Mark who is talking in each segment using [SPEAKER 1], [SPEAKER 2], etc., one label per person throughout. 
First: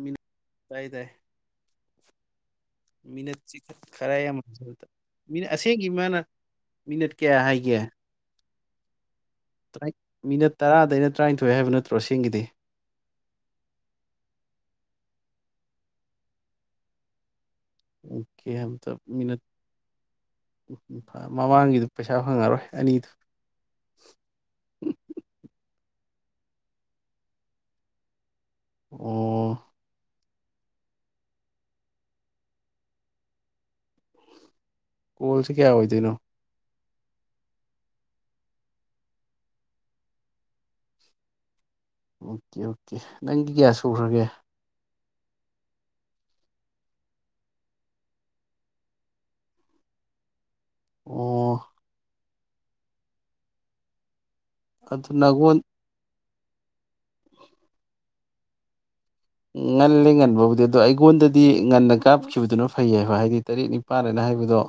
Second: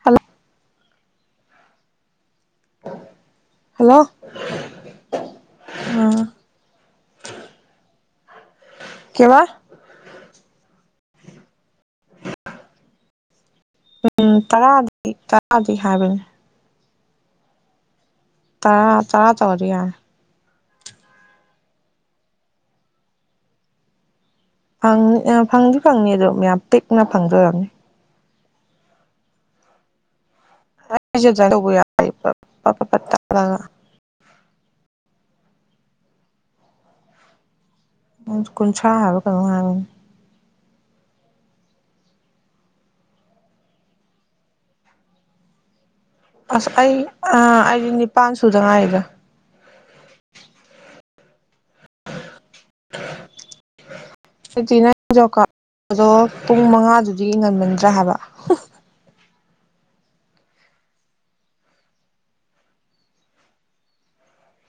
[SPEAKER 1] ꯃꯤꯟ
[SPEAKER 2] ꯍꯜꯂꯣ
[SPEAKER 1] ꯇꯥꯏ-ꯇꯥꯏ꯫ ꯃꯤꯅꯠ
[SPEAKER 2] ꯍꯜꯂꯣ
[SPEAKER 1] ꯈꯔ ꯌꯥꯝ ꯃꯤꯅ ꯑꯁꯦꯡꯒꯤ
[SPEAKER 2] ꯎꯝ
[SPEAKER 1] ꯃꯥꯅ ꯃꯤꯅꯠ ꯀꯌꯥ ꯍꯥꯏꯒꯦ꯫
[SPEAKER 2] ꯀꯦꯕꯥ
[SPEAKER 1] ꯃꯤꯅꯠ ꯇꯔꯥꯗꯩꯅ ꯇꯔꯥꯅꯤꯊꯣꯏ ꯍꯥꯏꯕ ꯅꯠꯇ꯭ꯔꯣ ꯑꯁꯦꯡꯒꯤꯗꯤ꯫
[SPEAKER 2] ꯎꯝ ꯇꯔꯥꯗꯤ ꯇꯔꯥꯗꯤ ꯍꯥꯏꯕꯅꯦ꯫
[SPEAKER 1] ꯎꯝ ꯀꯦ ꯑꯝꯇ
[SPEAKER 2] ꯇꯔꯥ ꯇꯔꯥ
[SPEAKER 1] ꯃꯤꯅꯠ
[SPEAKER 2] ꯇꯧꯔꯗꯤ ꯌꯥꯔꯦ
[SPEAKER 1] ꯎꯝ ꯎꯝ ꯃꯃꯥꯡꯒꯤꯗꯨ ꯄꯩꯁꯥ ꯐꯪꯉꯔꯣꯏ ꯑꯅꯤꯗꯨ꯫
[SPEAKER 2] ꯐꯪꯅꯤ ꯑ ꯐꯪꯗꯤ ꯐꯪꯅꯤ ꯑꯗꯣ ꯃꯌꯥꯝ ꯄꯤꯛꯅ ꯐꯪꯗꯣꯏꯔꯝꯅꯤ꯫
[SPEAKER 1] ꯑꯣ꯫
[SPEAKER 2] [unintelligible]
[SPEAKER 1] ꯀꯣꯜꯁꯤ ꯀꯌꯥ ꯑꯣꯏꯗꯅꯣ꯫
[SPEAKER 2] ꯎ ꯀꯨꯟꯊ꯭ꯔꯥ ꯍꯥꯏꯕ ꯀꯩꯅꯣ ꯍꯥꯏꯕꯅꯤ꯫
[SPEAKER 1] ꯑꯣꯀꯦ-ꯑꯣꯀꯦ ꯅꯪꯒꯤ ꯀꯌꯥ ꯁꯨꯈ꯭ꯔꯒꯦ꯫
[SPEAKER 2] ꯑꯁ ꯑꯩ ꯑꯥ ꯑꯩꯗꯤ ꯅꯤꯄꯥꯟ ꯁꯨꯗ ꯉꯥꯏꯔꯤꯗ꯫
[SPEAKER 1] ꯑꯣ꯫ ꯑꯗꯨ ꯅꯪꯉꯣꯟ
[SPEAKER 2] [unintelligible] ꯄꯨꯡ ꯃꯉꯥꯗꯨꯗꯤ ꯉꯟꯃꯟꯗ꯭ꯔꯥ ꯍꯥꯏꯕ
[SPEAKER 1] ꯉꯜꯂꯦ ꯉꯟꯕꯕꯨꯗꯤ ꯑꯗꯣ ꯑꯩꯉꯣꯟꯗꯗꯤ ꯉꯟꯅ ꯀꯥꯞꯈꯤꯕꯗꯨꯅ ꯐꯩꯌꯦꯕ ꯍꯥꯏꯗꯤ ꯇꯔꯦꯠ ꯅꯤꯄꯥꯜꯅ ꯍꯥꯏꯕꯗꯣ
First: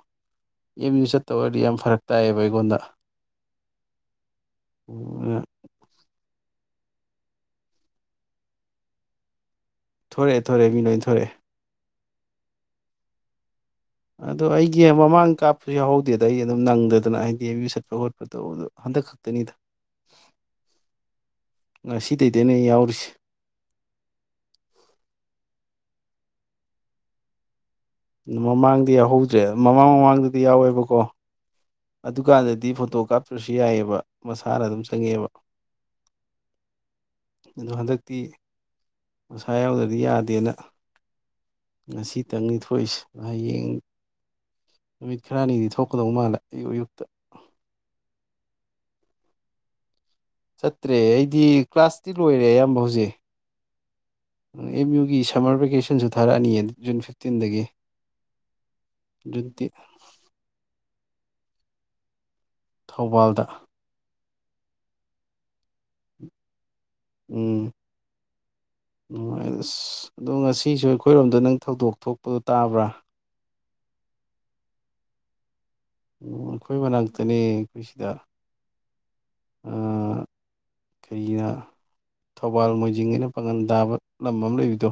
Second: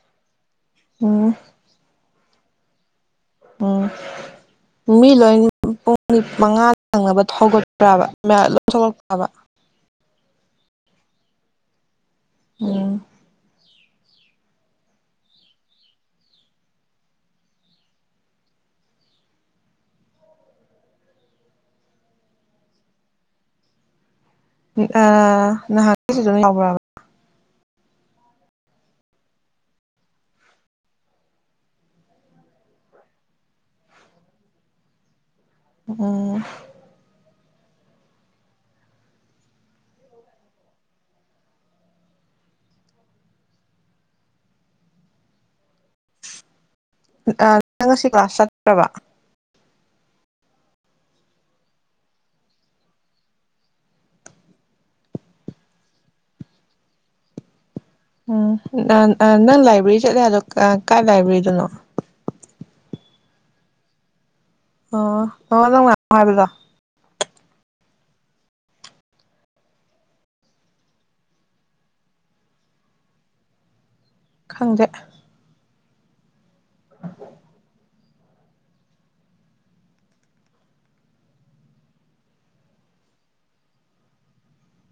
[SPEAKER 1] ꯌꯥꯝꯖꯦ
[SPEAKER 2] ꯎꯝ
[SPEAKER 1] ꯆꯠꯇꯕ ꯑꯣꯏꯔꯗꯤ ꯌꯥꯝ ꯐꯔꯛ ꯇꯥꯏꯌꯦꯕ ꯑꯩꯉꯣꯟꯗ
[SPEAKER 2] ꯎꯝ ꯃꯤ ꯂꯣꯏꯅ [unintelligible] ꯃꯉꯥ ꯅꯪꯅꯕ ꯊꯧꯒꯠꯄ꯭ꯔꯕ ꯃꯌꯥꯝ ꯂꯣꯏ ꯊꯣꯛꯂꯛꯄ꯭ꯔꯕ
[SPEAKER 1] ꯊꯣꯔꯛꯑꯦ ꯊꯣꯔꯛꯑꯦ ꯃꯤ ꯂꯣꯏ ꯊꯣꯔꯛꯑꯦ
[SPEAKER 2] ꯎꯝ
[SPEAKER 1] ꯑꯗꯣ ꯑꯩꯒꯤ ꯃꯃꯥꯡ ꯀꯥꯞꯄꯁꯨ ꯌꯥꯎꯍꯧꯗꯦꯗ ꯑꯩ ꯑꯗꯨꯝ ꯅꯪꯗꯗꯅ ꯍꯥꯏꯗꯤ ꯑꯦꯝ ꯌꯨ ꯆꯠꯄ ꯈꯣꯠꯄꯗꯣ ꯇꯧꯕꯗꯣ ꯍꯟꯗꯛ ꯈꯛꯇꯅꯤꯗ ꯉꯁꯤꯗꯩꯅꯤꯗ ꯌꯥꯎꯔꯤꯁꯦ
[SPEAKER 2] ꯑ ꯅꯍꯥꯟꯗꯤ ꯐꯖꯅ ꯌꯥꯑꯕ꯭ꯔꯕ
[SPEAKER 1] ꯃꯃꯥꯡꯗꯤ ꯌꯥꯎꯍꯧꯗ꯭ꯔꯦ ꯃꯃꯥꯡ ꯃꯃꯥꯡꯗꯗꯤ ꯌꯥꯎꯋꯦꯕꯀꯣ ꯑꯗꯨꯀꯥꯟꯗꯗꯤ ꯐꯣꯇꯣ ꯀꯥꯞꯇ꯭ꯔꯁꯨ ꯌꯥꯏꯌꯦꯕ ꯃꯁꯥꯅ ꯑꯗꯨꯝ ꯆꯪꯉꯦꯕ
[SPEAKER 2] ꯑꯣ
[SPEAKER 1] ꯑꯗꯣ ꯍꯟꯗꯛꯇꯤ ꯃꯁꯥ ꯌꯥꯎꯗ꯭ꯔꯗꯤ ꯌꯥꯗꯦꯅ ꯉꯁꯤ ꯇꯪꯅꯤ ꯊꯣꯛꯏꯁꯦ ꯍꯌꯦꯡ ꯅꯨꯃꯤꯠ ꯈꯔꯥꯅꯤꯗꯤ ꯊꯣꯛ
[SPEAKER 2] ꯑ ꯅꯪ ꯁꯤ ꯀ꯭ꯂꯥꯁ ꯆꯠ ꯇꯕ
[SPEAKER 1] ꯆꯠꯇ꯭ꯔꯦ ꯑꯩꯗꯤ ꯀ꯭ꯂꯥꯁꯇꯤ ꯂꯣꯏꯔꯦ ꯑꯌꯥꯝꯕ ꯍꯧꯖꯤꯛ ꯑꯦꯝ ꯌꯨꯒꯤ ꯁꯝꯃꯔ ꯚꯦꯀꯦꯁꯟꯁꯨ ꯊꯥꯔꯛꯑꯅꯤꯌꯦ ꯖꯨꯟ ꯐꯤꯐꯇꯤꯟꯗꯒꯤ
[SPEAKER 2] ꯎꯝ ꯑ
[SPEAKER 1] ꯖꯨꯟ
[SPEAKER 2] ꯅꯪ ꯂꯥꯏꯕ꯭ꯔꯦꯔꯤ ꯆꯠꯂꯦ ꯍꯥꯏꯗꯣ ꯀꯥꯏ ꯂꯥꯏꯕ꯭ꯔꯦꯔꯤꯗꯅꯣ
[SPEAKER 1] ꯊꯧꯕꯥꯜꯗ
[SPEAKER 2] ꯑꯣ ꯅꯪ ꯅꯍꯥꯟꯃꯨꯛ ꯍꯥꯏꯕꯗꯣ
[SPEAKER 1] ꯎꯝ ꯑꯗꯣ ꯉꯁꯤꯁꯨ ꯑꯩꯈꯣꯏꯔꯣꯝꯗ ꯅꯪ ꯊꯧꯗꯣꯛ ꯊꯣꯛꯄꯗꯣ ꯇꯥꯕ꯭ꯔꯥ
[SPEAKER 2] ꯈꯪꯗꯦ
[SPEAKER 1] ꯑꯣ ꯑꯩꯈꯣꯏ ꯃꯅꯥꯛꯇꯅꯤ ꯑꯩꯈꯣꯏ ꯁꯤꯗ ꯀꯩꯑꯌꯦ ꯊꯧꯕꯥꯜ ꯃꯣꯏꯖꯤꯡ ꯑꯅ ꯄꯥꯉꯟ ꯇꯥꯕ ꯂꯝ ꯑꯃ ꯂꯩꯕꯗꯣ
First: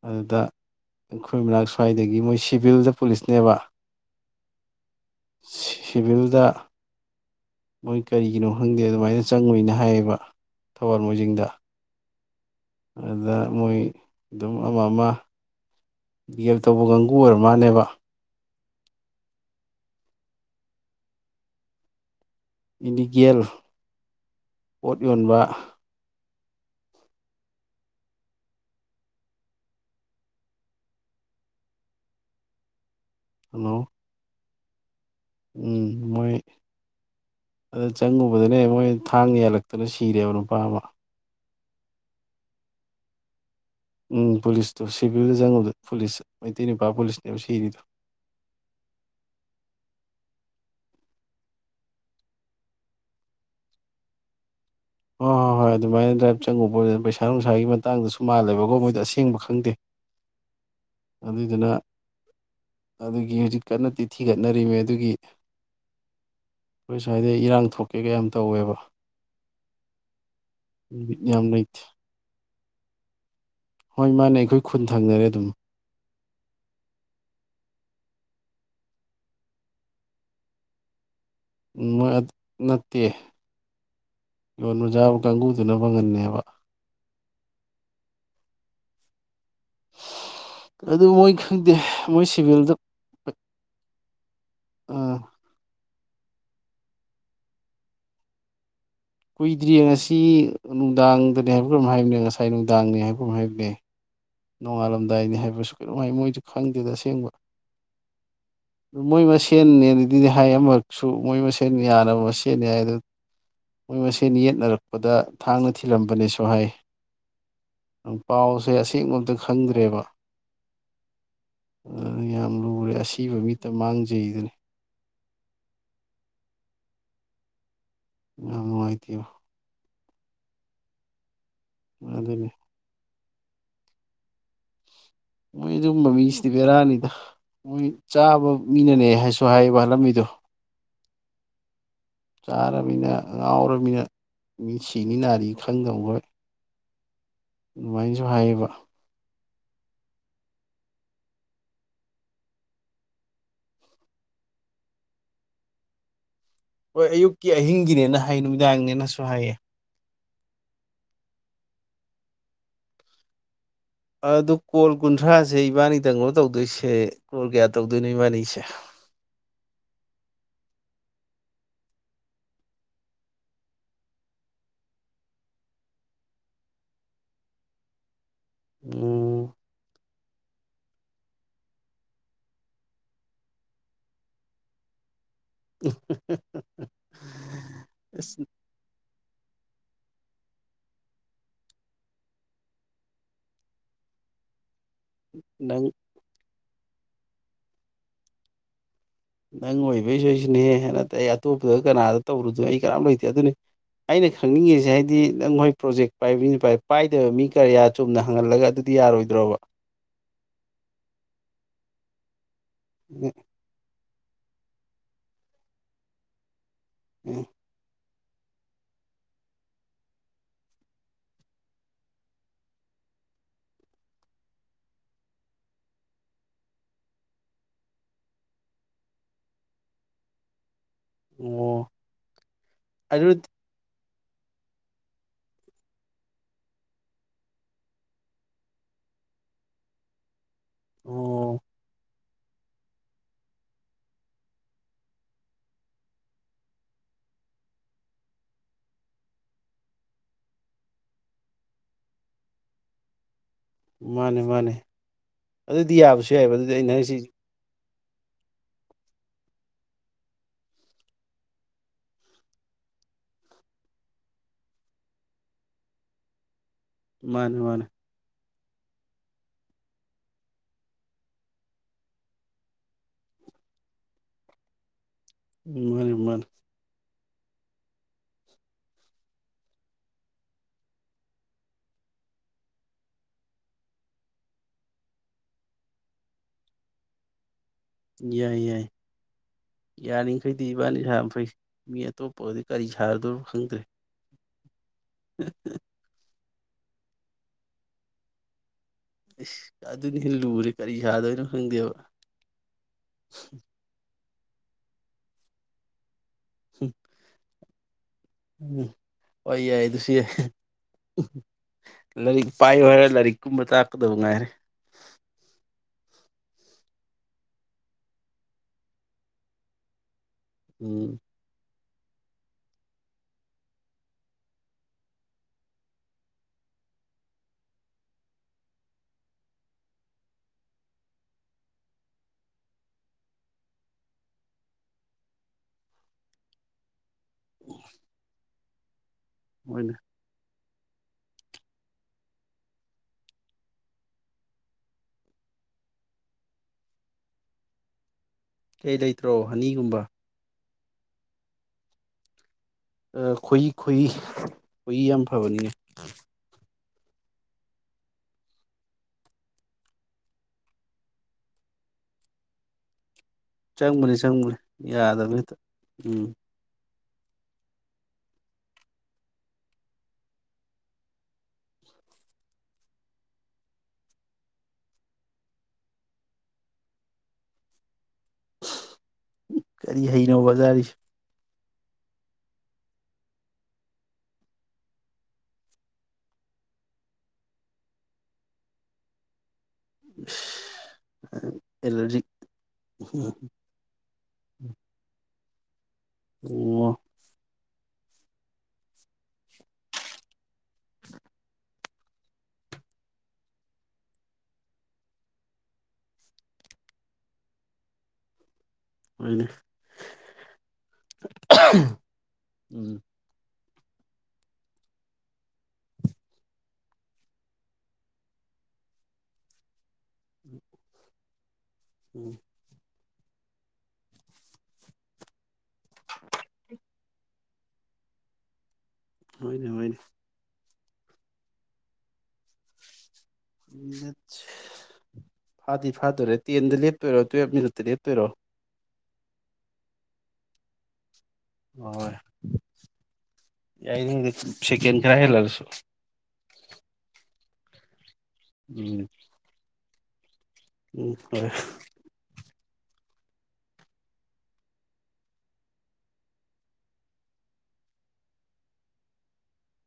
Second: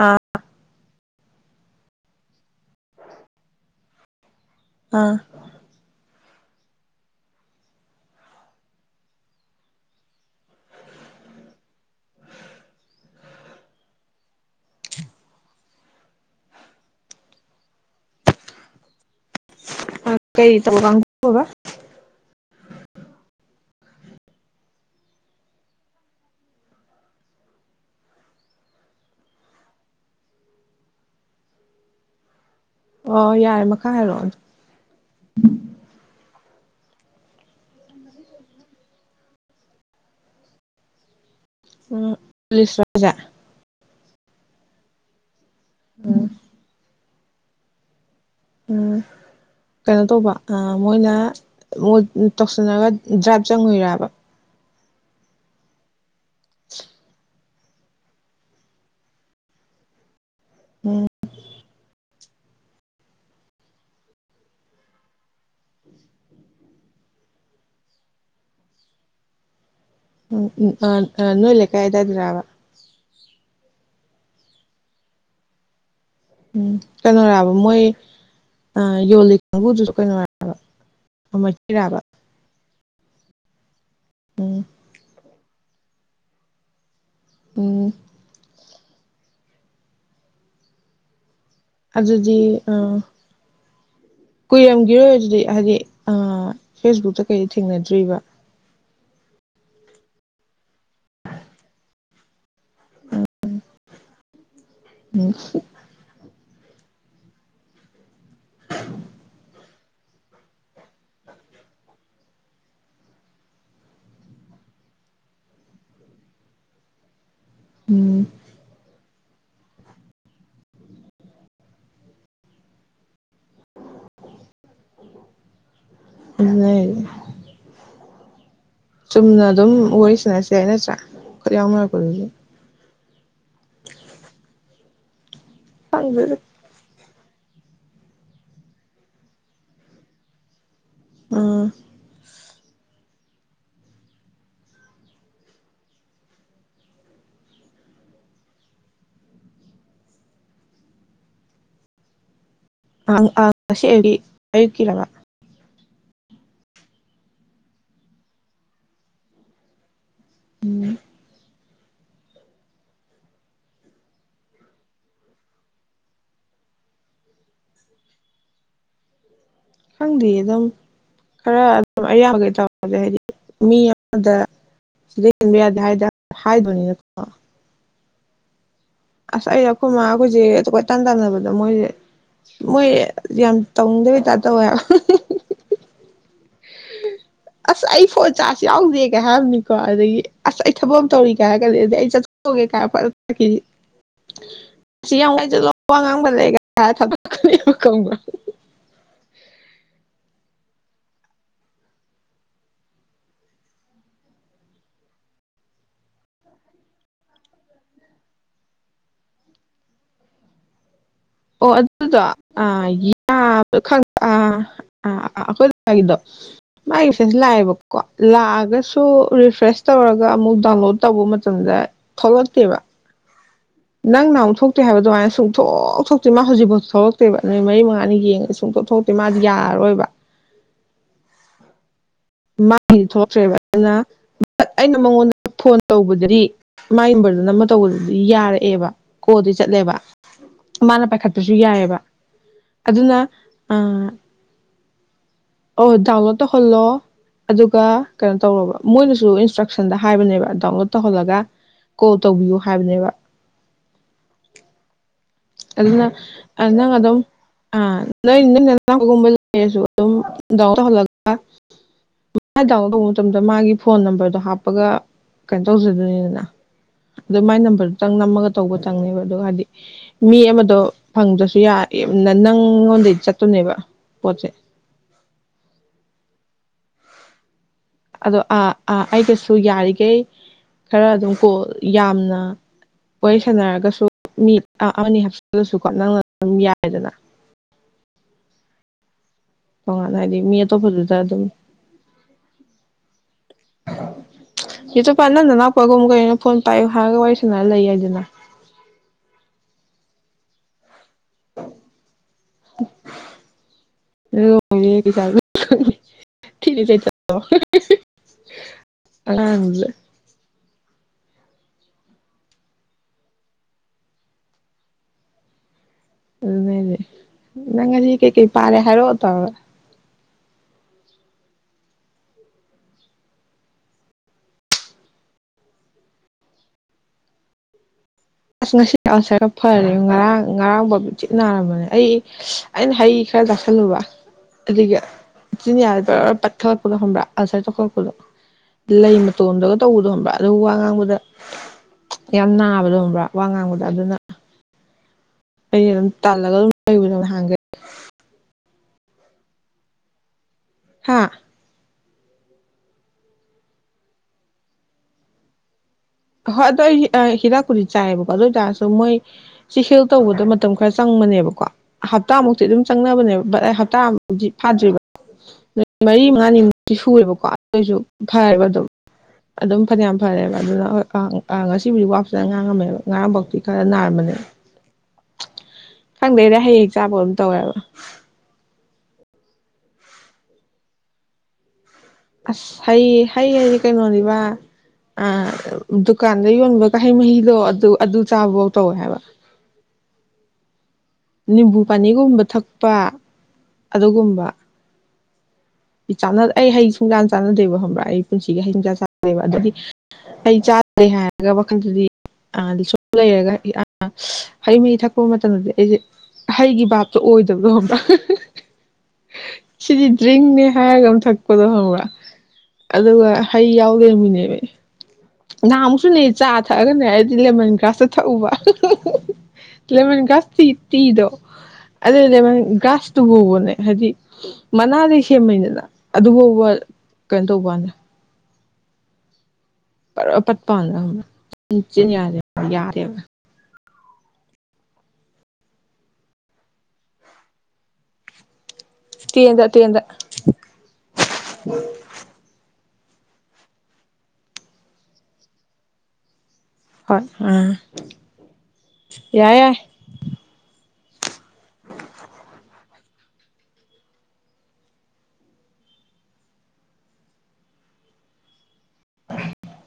[SPEAKER 2] ꯑꯥ
[SPEAKER 1] ꯑꯗꯨꯗ ꯑꯩꯈꯣꯏ ꯃꯅꯥꯛ ꯁ꯭ꯋꯥꯏꯗꯒꯤ ꯃꯣꯏ ꯁꯤꯚꯤꯜꯗ ꯄꯨꯂꯤꯁꯅꯦꯕ
[SPEAKER 2] ꯑꯥ
[SPEAKER 1] ꯗ ꯃꯣꯏ ꯀꯔꯤꯒꯤꯅꯣ ꯈꯪꯗꯦ ꯑꯗꯨꯃꯥꯏꯅ ꯆꯪꯉꯨꯏꯅ ꯍꯥꯏꯌꯦꯕ ꯊꯧꯕꯥꯜ ꯃꯣꯏꯖꯤꯡꯗ ꯑꯗꯨꯗ ꯃꯣꯏ ꯑꯗꯨꯝ ꯑꯃ ꯑꯃ ꯕꯤ ꯑꯦꯐ ꯊꯧꯕ ꯀꯥꯡꯕꯨꯨ ꯑꯣꯏꯔ ꯃꯥꯜꯅꯦꯕ
[SPEAKER 2] ꯑ ꯀꯩ ꯊꯧꯕ ꯀꯥꯡꯕꯨ ꯍꯥꯏꯕ
[SPEAKER 1] ꯏꯂꯤꯒꯦꯜ ꯄꯣꯠ ꯌꯣꯟꯕ
[SPEAKER 2] ꯑꯣ ꯌꯥꯔꯦ
[SPEAKER 1] ꯀꯩꯅꯣ
[SPEAKER 2] ꯃꯈꯥ ꯍꯥꯏꯔꯛꯑꯣ
[SPEAKER 1] ꯎꯝ ꯃꯣꯏ ꯑꯗ ꯆꯪꯉꯨꯕꯗꯅꯦ ꯃꯣꯏ ꯊꯥꯡ ꯌꯥꯜꯂꯛꯇꯅ ꯁꯤꯔꯦꯕ ꯅꯨꯄꯥ ꯑꯃ
[SPEAKER 2] ꯎꯝ ꯄꯨꯂꯤꯁ ꯔꯣ ꯍꯥꯏꯁꯦ
[SPEAKER 1] ꯎꯝ ꯄꯨꯂꯤꯁ ꯇꯣ ꯁꯤꯚꯤꯜ ꯗꯆꯪꯉꯨꯕꯗ ꯄꯨꯂꯤꯁ
[SPEAKER 2] ꯎꯝ
[SPEAKER 1] ꯃꯩꯇꯩꯅꯤꯄꯥ ꯄꯨꯂꯤꯁ ꯁꯤꯔꯤꯗꯣ
[SPEAKER 2] ꯎꯝ ꯀꯩꯅꯣ ꯇꯧꯕ ꯃꯣꯏꯅ ꯇꯧꯁꯟꯅꯔꯒ ꯗ꯭ꯔꯥꯏꯚ ꯆꯪꯉꯨꯏꯔꯕ
[SPEAKER 1] ꯍꯣꯏ ꯍꯣꯏ ꯍꯣꯏ ꯑꯗꯨꯃꯥꯏꯅ ꯗ꯭ꯔꯥꯏꯚ ꯆꯪꯉꯨꯕ ꯑꯣꯏꯗꯅ ꯄꯩꯁꯥ ꯅꯨꯡꯁꯥꯒꯤ ꯃꯇꯥꯡꯗꯁꯨ ꯃꯥꯜꯂꯦꯕꯀꯣ ꯃꯣꯏꯗꯣ ꯑꯁꯦꯡꯕ ꯈꯪꯗꯦ ꯑꯗꯨꯏꯗꯨꯅ ꯑꯗꯨꯒꯤ ꯍꯧꯖꯤꯛꯀꯟꯅꯗꯤ ꯊꯤꯒꯠꯅꯔꯤꯃꯦ ꯑꯗꯨꯒꯤ ꯑꯩꯈꯣꯏ ꯁ꯭ꯋꯥꯏꯗ ꯏꯔꯥꯡ ꯊꯣꯛꯀꯦ ꯀ ꯌꯥꯝ ꯇꯧꯋꯦꯕ
[SPEAKER 2] ꯎꯝ ꯎꯝ ꯑ
[SPEAKER 1] ꯕꯤꯠ
[SPEAKER 2] ꯑ
[SPEAKER 1] ꯌꯥꯝ
[SPEAKER 2] ꯅꯣꯏ
[SPEAKER 1] ꯂꯩꯇꯦ
[SPEAKER 2] ꯂꯩꯀꯥꯏꯗꯒꯤꯔꯥꯕ
[SPEAKER 1] ꯍꯣꯏ ꯃꯥꯅꯦ ꯑꯩꯈꯣꯏ ꯈꯨꯟ ꯊꯪꯅꯔꯦ ꯑꯗꯨꯝ
[SPEAKER 2] ꯎꯝ ꯀꯩꯅꯣꯔꯥꯕ ꯃꯣꯏ ꯑ ꯌꯣꯜꯂꯤ ꯀꯥꯡꯕꯨꯗꯨꯁꯨ ꯀꯩꯅꯣ ꯔꯥꯕ
[SPEAKER 1] ꯃꯣꯏ ꯑꯗ ꯅꯠꯇꯦ
[SPEAKER 2] ꯎꯝ
[SPEAKER 1] ꯌꫭꯟꯕ ꯖꯥꯕ ꯀꯥꯡꯒꯨꯗꯨꯅ ꯄꯪꯒꯟꯅꯦꯕ
[SPEAKER 2] ꯎꯝ
[SPEAKER 1] ꯑꯗꯨ ꯃꯣꯏ ꯈꯪꯗꯦ ꯃꯣꯏ
[SPEAKER 2] ꯑꯗꯨꯗꯤ
[SPEAKER 1] ꯁꯤꯚꯤꯜꯗꯨ
[SPEAKER 2] ꯑꯥ ꯀꯨꯏꯔꯝꯒꯤꯔꯣꯏ ꯑꯗꯨꯗꯤ ꯍꯥꯏꯗꯤ ꯑ ꯐꯦꯁꯕꯨꯛꯇ ꯀꯩꯗ ꯊꯦꯡꯅꯗ꯭ꯔꯤꯕ
[SPEAKER 1] ꯀꯨꯏꯗ꯭ꯔꯤ ꯉꯁꯤ ꯅꯨꯡꯗꯥꯡꯗꯅꯤ ꯍꯥꯏꯕꯔ ꯀꯩꯅꫭꯝ ꯍꯥꯏꯕꯅꯤ ꯉꯁꯥꯏ ꯅꯨꯡꯗꯥꯡꯅꯤ ꯍꯥꯏꯕ ꯑꯃꯥ ꯍꯥꯏꯕꯅꯦ
[SPEAKER 2] ꯎꯝ
[SPEAKER 1] ꯅꯣꯡꯉꯥꯜꯂꯝꯗꯥꯏꯅꯤ ꯍꯥꯏꯕꯁꯨ ꯀꯩꯅꫭꯝ ꯍꯥꯏ ꯃꯣꯏꯁꯨ ꯈꯪꯗꯦꯗ ꯑꯁꯦꯡꯕ ꯃꯣꯏ ꯃꯁꯦꯟꯅꯦ ꯨꯗꯨꯗꯤ ꯍꯥꯏ ꯑꯃꯔꯛꯁꯨ ꯃꯣꯏ ꯃꯁꯦꯟ ꯌꯥꯟꯅꯕ ꯃꯁꯦꯟꯅꯤ ꯍꯥꯏ ꯑꯗꯨ ꯃꫭꯏ ꯌꯦꯠꯅꯔꯛꯄꯗ ꯊꯥꯡꯅ ꯊꯤꯜꯂꯝꯕꯅꯤꯁꯨ ꯍꯥꯏ
[SPEAKER 2] ꯎꯝ
[SPEAKER 1] ꯄꯥꯎꯁꯦ ꯑꯁꯦ [unintelligible] ꯇꯪ ꯈꯪꯗ꯭ꯔꯦꯕ ꯑꯗꯨꯅ ꯌꯥꯝ ꯂꯨꯔꯦ ꯑꯁꯤꯕ ꯃꯤꯠꯇ ꯃꯥꯡꯖꯩꯗꯨꯅꯤ
[SPEAKER 2] ꯂꯩ
[SPEAKER 1] ꯌꯥꯝ ꯅꯨꯡꯉꯥꯏꯇꯦꯕ
[SPEAKER 2] ꯆꯨꯝꯅ ꯑꯗꯨꯝ ꯋꯔꯤ ꯅꯁꯤ ꯍꯥꯏ ꯅꯠꯇ꯭ꯔꯥ ꯀ ꯌꯥꯎ ꯅꯔꯛꯄ ꯗꯨꯖꯨ
[SPEAKER 1] ꯑꯗꯨꯅꯤ ꯃꯣꯏ ꯑꯗꯨꯝꯕ
[SPEAKER 2] ꯈꯪꯗꯦꯗ
[SPEAKER 1] ꯃꯤꯁꯤꯗꯤ ꯕꯦꯔꯥꯅꯤꯗ ꯃꯣꯏ ꯆꯥꯕ ꯃꯤꯅꯅꯦ ꯍꯥꯏꯁꯨ ꯍꯥꯏꯕ ꯍꯥꯜꯂꯝꯃꯤꯗꯣ
[SPEAKER 2] ꯎꯝ
[SPEAKER 1] ꯆꯥꯔꯃꯤꯅ ꯉꯥꯎꯔꯕꯃꯤꯅ ꯃꯤ ꯁꯤꯅꯤ ꯅꯥꯅꯤ ꯈꯪꯗꯕ ꯃꫭꯏ ꯑꯗꯨꯃꯥꯏꯅꯁꯨ ꯍꯥꯏꯌꯦꯕ
[SPEAKER 2] [unintelligible] ꯑꯌꯨꯛ ꯀꯤꯔꯥꯕꯥ
[SPEAKER 1] ꯍꯣꯏ ꯑꯌꯨꯛꯀꯤ ꯑꯍꯤꯡꯒꯤꯅꯦꯅ ꯍꯥꯏ ꯅꯨꯃꯤꯗꯥꯡꯅꯦꯅꯁꯨ ꯍꯥꯏꯌꯦ
[SPEAKER 2] ꯎꯝ
[SPEAKER 1] ꯑꯗꯨ ꯀꯣꯜ ꯀꯨꯟꯊ꯭ꯔꯥꯁꯦ ꯏꯕꯥꯅꯤꯗꯪꯂꫭ ꯇꯧꯗꯣꯏꯁꯦ ꯀꯣꯜ ꯀꯌꯥ ꯇꯧꯗꯣꯏꯅꯣ ꯏꯕꯥꯅꯤꯁꯦ
[SPEAKER 2] ꯈꯪꯗꯤꯌꯦ ꯑꯗꯨꯝ ꯈꯔ ꯑꯗꯨꯝ ꯑꯌꯥꯝꯕꯒꯩ ꯇꯧꯔꯁꯦ ꯍꯥꯏꯗꯤ ꯃꯤ ꯑꯃꯗ ꯁꯤꯗꯩ ꯍꯦꯟꯕ ꯌꯥꯗꯦ ꯍꯥꯏꯗ ꯍꯥꯏꯕꯅꯤꯅꯀꯣ ꯑꯁ
[SPEAKER 1] ꯎꯝ
[SPEAKER 2] ꯑꯩꯔ ꯑꯈꫭꯏ ꯃꯥ ꯈꯣꯏꯁꯦ ꯑꯇꯣꯞ ꯏ ꯇꯥꯟ ꯇꯥꯟꯅꯕꯗ ꯃꯣꯏꯁꯦ ꯃꯣꯏ ꯌꯥꯝ ꯇꯧꯅꯤꯡꯗꯕ ꯇꯥꯏꯄ ꯇꯧꯋꯦꯕ꯫
[SPEAKER 1] [unintelligible]
[SPEAKER 2] ꯑꯁ ꯑꯩ ꯐꯣꯟ
[SPEAKER 1] ꯑꯁ
[SPEAKER 2] ꯆꯥꯁ ꯌꯥꯎꯗꯦ꯫ ꯀꯩ ꯍꯥꯏꯔꯝꯅꯤꯀꯣ ꯑꯗꯒꯤ ꯑꯁ ꯑꯩ ꯊꯕꯛ ꯑꯃ ꯇꯧꯔꯤ ꯀꯩ ꯍꯥꯏꯔꯒꯗꯤ ꯑꯗꯩ ꯑꯩ ꯆꯠꯊꫭꯛꯀꯦꯀꯥ [unintelligible] ꯁꯤ ꯌꯥꯝꯒ ꯆꯂꯣ
[SPEAKER 1] ꯅꯪ
[SPEAKER 2] ꯋꯥꯉꯥꯡꯕ ꯂꯩꯒ [unintelligible]
[SPEAKER 1] ꯅꯪ ꯑꯣꯏꯕꯩꯁꯨ ꯑꯩꯁꯨꯅꯦꯍꯦ ꯅꯠꯇꯦ ꯑꯇꯣꯞꯄꯗ ꯀꯅꯥꯗ ꯇꯧꯔꯨꯗꯣꯏ ꯑꯩ ꯀꯅꯥꯝ ꯂꯩꯇꯦ ꯑꯗꯨꯅꯤ ꯑꯩꯅ ꯈꯪꯅꯤꯡꯉꯤꯁꯦ ꯍꯥꯏꯗꯤ ꯅꯪ ꯍꯣꯏ ꯄ꯭ꯔꯣꯖꯦꯛ ꯄꯥꯏꯕꯅꯤꯅ ꯄꯥꯏꯗꯕ ꯃꯤ ꯀꯌꯥꯌꯥ ꯆꯨꯝꯅ ꯍꯪꯍꯜꯂꯒ ꯑꯗꯨꯗꯤ ꯌꯥꯔꯣꯏꯗ꯭ꯔꫭꯕ꯫
[SPEAKER 2] ꯑꯣ ꯑꯗꯨꯗꯣ ꯑ ꯌꯥ ꯈꯪ [unintelligible] ꯃꯥꯒꯤ ꯐꯦꯁꯂꯥꯛꯑꯕꯀꯣ ꯂꯥꯛꯑꯒꯁꯨ ꯔꯤꯐ꯭ꯔꯦꯁ ꯇꯧꯔꯒ ꯑꯃꯨꯛ ꯗꯥꯎꯟꯂꯣꯗ ꯇꯧꯕ ꯃꯇꯝꯗ ꯊꯣꯛꯂꯛꯇꯦꯕ ꯅꯪꯅ ꯑꯃꯨꯛ ꯊꯣꯛꯇꯦ ꯍꯥꯏꯕ ꯑꯗꯨꯃꯥꯏꯅ ꯁꯨꯡꯊꯣꯛ ꯊꫭꯛ ꯊꯇꯤ ꯃꯥ ꯍꯧꯖꯤꯛꯐꯥꯎ ꯊꯣꯛꯂꯛꯇꯦꯕ ꯅꯨꯃꯤꯠ ꯃꯔꯤ ꯃꯉꯥꯅꯤ ꯌꯦꯡꯉꯦ ꯁꯨꯡꯇꯣꯛ ꯊꯣꯛꯛꯇꯦ ꯃꯥꯗꯤ ꯌꯥꯔꯔꯣꯏꯕ꯫
[SPEAKER 1] ꯑꯣ
[SPEAKER 2] ꯃꯥ
[SPEAKER 1] ꯑꯗꯨ
[SPEAKER 2] ꯊꯣꯛꯇ꯭ꯔꯦꯕ ꯅ ꯑꯩꯅ ꯃꯉꯣꯟꯗ ꯐꯣꯟ ꯇꯧꯕꯗꯗꯤ ꯃꯥꯏ ꯅꯝꯕꯔꯗꯨ ꯅꯝꯃ ꯇꯧꯕꯗꯨꯗꯤ ꯌꯥꯔꯛꯑꯦꯕ ꯀꯣꯜꯗꯤ ꯆꯠꯂꯦꯕ꯫ ꯃꯥꯅ
[SPEAKER 1] ꯑꯣ
[SPEAKER 2] ꯄꯥꯏꯈꯠꯄꯁꯨ ꯌꯥꯏꯑꯦꯕ꯫ ꯑꯗꯨꯅ ꯑꯥ ꯑꯣ ꯗꯥꯎꯟꯂꯣꯗ ꯇꯧꯍꯜꯂꯣ ꯑꯗꯨꯒ ꯀꯩꯅꯣ ꯇꯧꯔꫭꯕ ꯃꯣꯏꯅꯁꯨ ꯏꯟꯁꯇ꯭ꯔꯛꯁꯟꯗ ꯍꯥꯏꯕꯅꯦꯕ ꯗꯥꯎꯟꯂꯣꯗ ꯇꯧꯍꯜꯂꯒ ꯀꯣꯜ ꯇꯧꯕꯤꯌꯨ ꯍꯥꯏꯕꯅꯦꯕ꯫
[SPEAKER 1] ꯃꯥꯅꯦ-ꯃꯥꯅꯦ꯫
[SPEAKER 2] ꯑꯗꯨꯅ ꯑꯗꯨꯅꯪ ꯑꯗꯨꯝ ꯑꯥ ꯅꯪ ꯅꯪ ꯅꯅꯥꯎꯒꯨꯝꯕ ꯂꯩꯔꯁꯨ ꯑꯗꯨꯝ ꯗꯥꯎꯟꯂꫭꯗ ꯇꯧꯍꯜꯂꯒ ꯗꯥꯎ ꯇꯧꯕ ꯃꯇꯝꯗ ꯃꯥꯒꯤ ꯐꯣꯟ ꯅꯝꯕꯔꯗꯣ ꯍꯥꯞꯑꯒ ꯀꯩꯅꯣ ꯇꯧꯖꯗꯣꯏꯅꯤꯗꯅ ꯑꯗꯨ
[SPEAKER 1] ꯃꯥꯅꯦ
[SPEAKER 2] ꯃꯥꯏ
[SPEAKER 1] ꯃꯥꯅꯦ
[SPEAKER 2] ꯅꯝꯕꯔꯗꯨꯇꯪ ꯅꯝꯑꯒ ꯇꯧꯕ ꯇꯪꯅꯤꯕ ꯑꯗꯨꯒꯥꯗꯤ ꯃꯤ ꯑꯃꯗꯣ ꯐꯪꯗ꯭ꯔꯁꯨ ꯌꯥ ꯑꯦ ꯅꯪꯉꯣꯟꯗꯩ ꯆꯠꯇꯣꯅꯦꯕ ꯄꯣꯠꯁꯦ꯫
[SPEAKER 1] ꯃꯥꯅꯤ-ꯃꯥꯅꯤ꯫
[SPEAKER 2] ꯑꯗꯣ ꯑꯥꯥ ꯑꯥ ꯑꯩꯒꯁꯨ ꯌꯥꯔꯤꯈꯩ ꯈꯔ ꯑꯗꯨꯝ ꯀꯣꯜ ꯌꯥꯝꯅ ꯋꯥꯔꯤ ꯁꯥꯟꯅꯔꯒꯁꯨ ꯃꯤ ꯑꯃꯅꯤ ꯍꯥꯞꯆꯤꯜꯂꯁꯨꯀꯣ ꯅꯪꯅ ꯑꯗꯨꯝ ꯌꯥꯏꯗꯅ꯫
[SPEAKER 1] ꯌꯥꯏ-ꯌꯥꯏ꯫
[SPEAKER 2] ꯇꯣꯉꯥꯟꯅ ꯍꯥꯏꯗꯤ ꯃꯤ
[SPEAKER 1] ꯌꯥꯔꯤꯝꯈꯩꯗꯤ ꯏꯕꯥꯅꯤ
[SPEAKER 2] ꯑꯇꯣꯞꯄꯗꯨꯗ
[SPEAKER 1] ꯁꯥꯕ ꯐꯩ
[SPEAKER 2] ꯑꯗꯨꯝ
[SPEAKER 1] ꯃꯤ ꯑꯇꯣꯞꯄꯒꯗꯤ ꯀꯔꯤ ꯁꯥꯔꯨꯗꯣꯏꯅ ꯈꯪꯗ꯭ꯔꯦ꯫
[SPEAKER 2] ꯌꯨꯇꯨꯄꯥ ꯅꯪ ꯅꯅꯥꯎꯄꯥꯒꯨꯝꯕ ꯀꯩꯅꫭ ꯐꯣꯟ ꯄꯥꯏꯌꯨ ꯍꯥꯏꯔꯒ ꯋꯥꯔꯤ ꯁꯥꯟꯅꯔ ꯂꯩꯌꯦ ꯌꯥꯏꯗꯅ꯫
[SPEAKER 1] ꯏꯁ ꯑꯗꯨꯅꯤ ꯂꯨꯔꯤ ꯀꯔꯤ ꯌꯥꯥꯗꫭꯅꫭ ꯈꯪꯗꯦꯕ꯫
[SPEAKER 2] [unintelligible] [unintelligible] [unintelligible]
[SPEAKER 1] ꯎꯝ ꯑꯣꯏ ꯌꯥꯏ
[SPEAKER 2] ꯑꯉꯥꯡꯗꯨꯗ
[SPEAKER 1] ꯑꯗꯨꯁꯨ ꯌꯥꯏ꯫ ꯂꯥꯏꯔꯤꯛ ꯄꯥꯏ ꯍꯥꯏꯔ ꯂꯥꯏꯔꯤꯛꯀꯨꯝꯕ ꯇꯥꯛꯀꯗꯕ ꯉꯥꯏꯔꯦ
[SPEAKER 2] ꯎꯅꯦ ꯍꯥꯏꯁꯤ ꯅꯪ ꯉꯁꯤ ꯀꯩ ꯀꯩ ꯄꯥꯔꯦ ꯍꯥꯏꯔꯣ ꯇꯧꯔꯥ
[SPEAKER 1] ꯎꯨꯝ
[SPEAKER 2] ꯑꯁ ꯉꯁꯤꯗꯤ ꯑꯜꯁꯔꯒ ꯐꯔꯦ ꯉꯔꯥꯡ ꯉꯔꯥꯡ ꯐꯥꯎ ꯆꯤꯛ ꯅꯥꯔꯝꯕꯅꯦ ꯑꯩ ꯑꯩꯅ ꯍꯩ ꯈꯔ ꯆꯥꯁꯜꯂꯨꯕ ꯑꯗꯒꯤ ꯏꯆꯤꯟꯌꯥꯗ ꯄꯨ ꯄꯠꯊꯠꯂꯛꯄꯗꯣ ꯈꯪꯕ꯭ꯔꯥ ꯑꯜꯁꯔ ꯇꯧꯈꯠꯂꯛꯄꯗꯣ ꯂꯩ ꯇꯣꯝꯗꯒ
[SPEAKER 1] ꯃꯣꯏꯅ
[SPEAKER 2] ꯇꯧꯕꯗꯣꯝꯕ ꯈꯪꯕ꯭ꯔ ꯑ ꯋꯥ ꯉꯥꯡꯕꯗ ꯌꯥꯝ ꯅꯥꯕꯗꯣ ꯈꯪꯕ꯭ꯔꯥ ꯋꯥ ꯉꯥꯡꯕꯗ ꯑꯗꯨꯅ ꯑꯩꯩꯅ ꯑꯗꯨꯝ ꯇꯥꯜꯂꯒ ꯑꯗꯨꯝ ꯑꯩꯕꯨ ꯑꯗꯨꯝ ꯅꯍꯥꯡꯒꯦ
[SPEAKER 1] ꯀꯩ ꯂꯩꯇ꯭ꯔꯣ ꯍꯅꯤꯒꯨꯝ
[SPEAKER 2] ꯍꯥꯥ
[SPEAKER 1] ꯈꯣꯏꯏ ꯈ ꯈꯨꯏ-ꯈꯣꯏꯏ ꯌꯥꯝ ꯐꯕꯅꯤꯅꯦ
[SPEAKER 2] ꯍꯣꯏ ꯑ ꯍꯤꯗꯥꯛ ꯈꯨꯨꯗꯤ ꯆꯥꯏꯌꯦꯕꯀꯣ ꯑꯗꯨ ꯑꯣꯏꯇꯥꯔꯁꯨ ꯃꯣꯏ ꯍꯤꯜ ꯇꯧꯕꯗ ꯃꯇꯝ ꯈꯔ ꯆꯪꯕꯅꯦꯕꯀꯣ ꯍꯞꯇꯥꯃꯨꯛꯇꯤ ꯑꯗꯨꯝ ꯆꯪꯅꯕꯅꯦꯕ
[SPEAKER 1] ꯆꯪꯕꯅꯦ
[SPEAKER 2] ꯍꯞꯇꯥꯗꯤ
[SPEAKER 1] ꯆꯪꯕꯅꯦ
[SPEAKER 2] ꯐꯥꯗ꯭ꯔꯤꯕ
[SPEAKER 1] ꯌꯥꯗꯕꯅꯦ ꯍꯦꯛꯇ
[SPEAKER 2] ꯅꯨꯃꯤꯠ ꯃꯔꯤ
[SPEAKER 1] ꯎꯝ
[SPEAKER 2] ꯃꯉꯥꯅꯤꯃꯨꯛ ꯁꯤ ꯁꯨꯨꯔꯦꯕꯀꯣ ꯑꯗꯨ ꯑꯣꯏꯁꯨ ꯐꯔꯦꯕ ꯑꯗꯨꯝ ꯑꯗꯨꯝ ꯐꯅꯌꯥꯝ ꯐꯔꯦꯕ ꯑꯗꯨꯅ ꯍꯣꯏ ꯑ-ꯑ ꯉꯁꯤꯕꯨꯗꯤ ꯋꯥ ꯐꯅ ꯉꯥꯡꯉꯝꯃꯦꯕ ꯉꯥꯡꯉꯝꯝꯕꯤ ꯈꯔ ꯅꯥꯔꯝꯕꯅꯦ ꯈꯪꯗꯦꯗ ꯍꯌꯦꯡ ꯆꯥꯕ ꯑꯗꯨꯝ ꯇꯧꯋꯦꯕ
[SPEAKER 1] ꯀꯔꯤ ꯍꯩꯅꯣꯕ ꯖꯥꯔꯤꯁꯤ
[SPEAKER 2] ꯑꯁ ꯍꯩ-ꯍꯩ ꯍꯥꯏꯗꯤ ꯀꯩꯅꯣꯅꯤꯕ ꯑ ꯗꯨꯀꯥꯟꯗ ꯌꯣꯟꯕꯍꯩ ꯃꯍꯤꯗꯣ ꯑꯗꯨ ꯑꯗꯨ ꯆꯥꯕꯧ ꯇꯧꯋꯦ ꯍꯥꯏꯕ ꯅꯤꯝꯕꯨ
[SPEAKER 1] ꯑꯦꯂꯔꯖꯤꯛ
[SPEAKER 2] ꯄꯥꯅꯤꯒꯨꯝꯕ ꯊꯛꯄ ꯑꯗꯨꯒꯨꯝꯕ ꯆꯥꯟꯅ ꯑꯩꯩ
[SPEAKER 1] ꯑꯣ
[SPEAKER 2] ꯁꯨꯡꯀꯥꯟ ꯆꯥꯟꯅꯗꯦꯕ ꯈꯪꯕ ꯑꯩ ꯄꯨꯟꯁꯤꯒꯤ ꯍꯩꯤꯡꯁꯆꯥ ꯆꯥꯗꯦꯕ ꯑꯗꯨꯗꯤ ꯍꯩ ꯆꯥꯗ꯭ꯔꯦ ꯍꯥꯏꯔꯒ ꯋꯥꯈꯜꯗꯗꯤ ꯁꯨꯝ ꯂꯩꯔꯒ ꯍꯌ ꯃꯍꯤ ꯊꯛꯄ ꯃꯇꯝꯗꯗꯤ ꯑꯩꯁꯦ ꯍꯩꯒꯤ ꯚꯥꯞꯇꯣ ꯑꯣꯏꯗꯕꯗꯣ ꯈꯕ꯭ꯔꯥ
[SPEAKER 1] ꯍꯣꯏꯅꯦ
[SPEAKER 2] ꯁꯤꯗꯤ ꯗ꯭ꯔꯡꯅꯦ ꯔꯒ ꯑꯝ ꯊꯛꯄꯗꯣ ꯍꯪꯕ꯭ꯔ
[SPEAKER 1] ꯎꯝ
[SPEAKER 2] ꯑꯗꯨꯒ ꯍꯩ ꯌꯥꯎ ꯂꯩꯔꯝꯃꯤꯅꯦꯕ ꯅꯍꯥꯃꯨꯛꯁꯨ ꯅꯦ ꯆꯥ ꯊꯛꯑꯒꯅꯦ ꯍꯥꯏꯔꯗꯤ ꯂꯦꯃꯟ ꯒ꯭ꯔꯥꯁꯇ ꯊꯛꯎꯕ ꯂꯦꯃꯦꯟ ꯒꯥꯁꯤ ꯏꯤ-ꯇꯤ ꯏꯗꯣ
[SPEAKER 1] ꯎꯝ
[SPEAKER 2] ꯑꯗꯗ ꯒꯂꯥꯥꯁ ꯑꯗꯨꯐꯥꯎꯕꯅꯦ ꯍꯥꯏꯗꯤ ꯃꯅꯥꯗꯩ ꯁꯦꯝꯃꯩꯗꯅ ꯑꯗꯨꯐꯥꯎꯕ ꯀꯩꯅꯣ ꯇꯧꯕꯅꯋꯥꯅꯤꯗ
[SPEAKER 1] ꯍꯣꯏꯅꯦ ꯍꯣꯏꯅꯦ
[SPEAKER 2] ꯄꯔꯄꯠ ꯄꯥꯗ ꯍꯅꯆꯦꯅ ꯌꯥꯔꯦ ꯌꯥꯗꯦꯕ
[SPEAKER 1] ꯃꯤꯅꯠ ꯐꯥꯗꯤ ꯐꯥꯗꯣꯔꯦ ꯇꯦꯟꯗ ꯂꯦꯞꯇꯣꯏꯔꯣ ꯇꯨꯋꯦꯜꯞ ꯃꯤꯅꯠꯇ ꯂꯦꯞꯇꯣꯏꯔꯣ
[SPEAKER 2] ꯇꯦꯟꯗ ꯇꯦꯟꯗ
[SPEAKER 1] ꯍꯣꯏ ꯌꯥꯏ ꯁꯦꯀꯦꯟ ꯈꯔ ꯍꯦꯂꯁꯨꯣ
[SPEAKER 2] ꯍꯣꯏ ꯑꯥ ꯌꯥꯏ-ꯌꯥꯏ
[SPEAKER 1] ꯎꯨꯝ ꯍ
[SPEAKER 2] ꯏꯍꯥ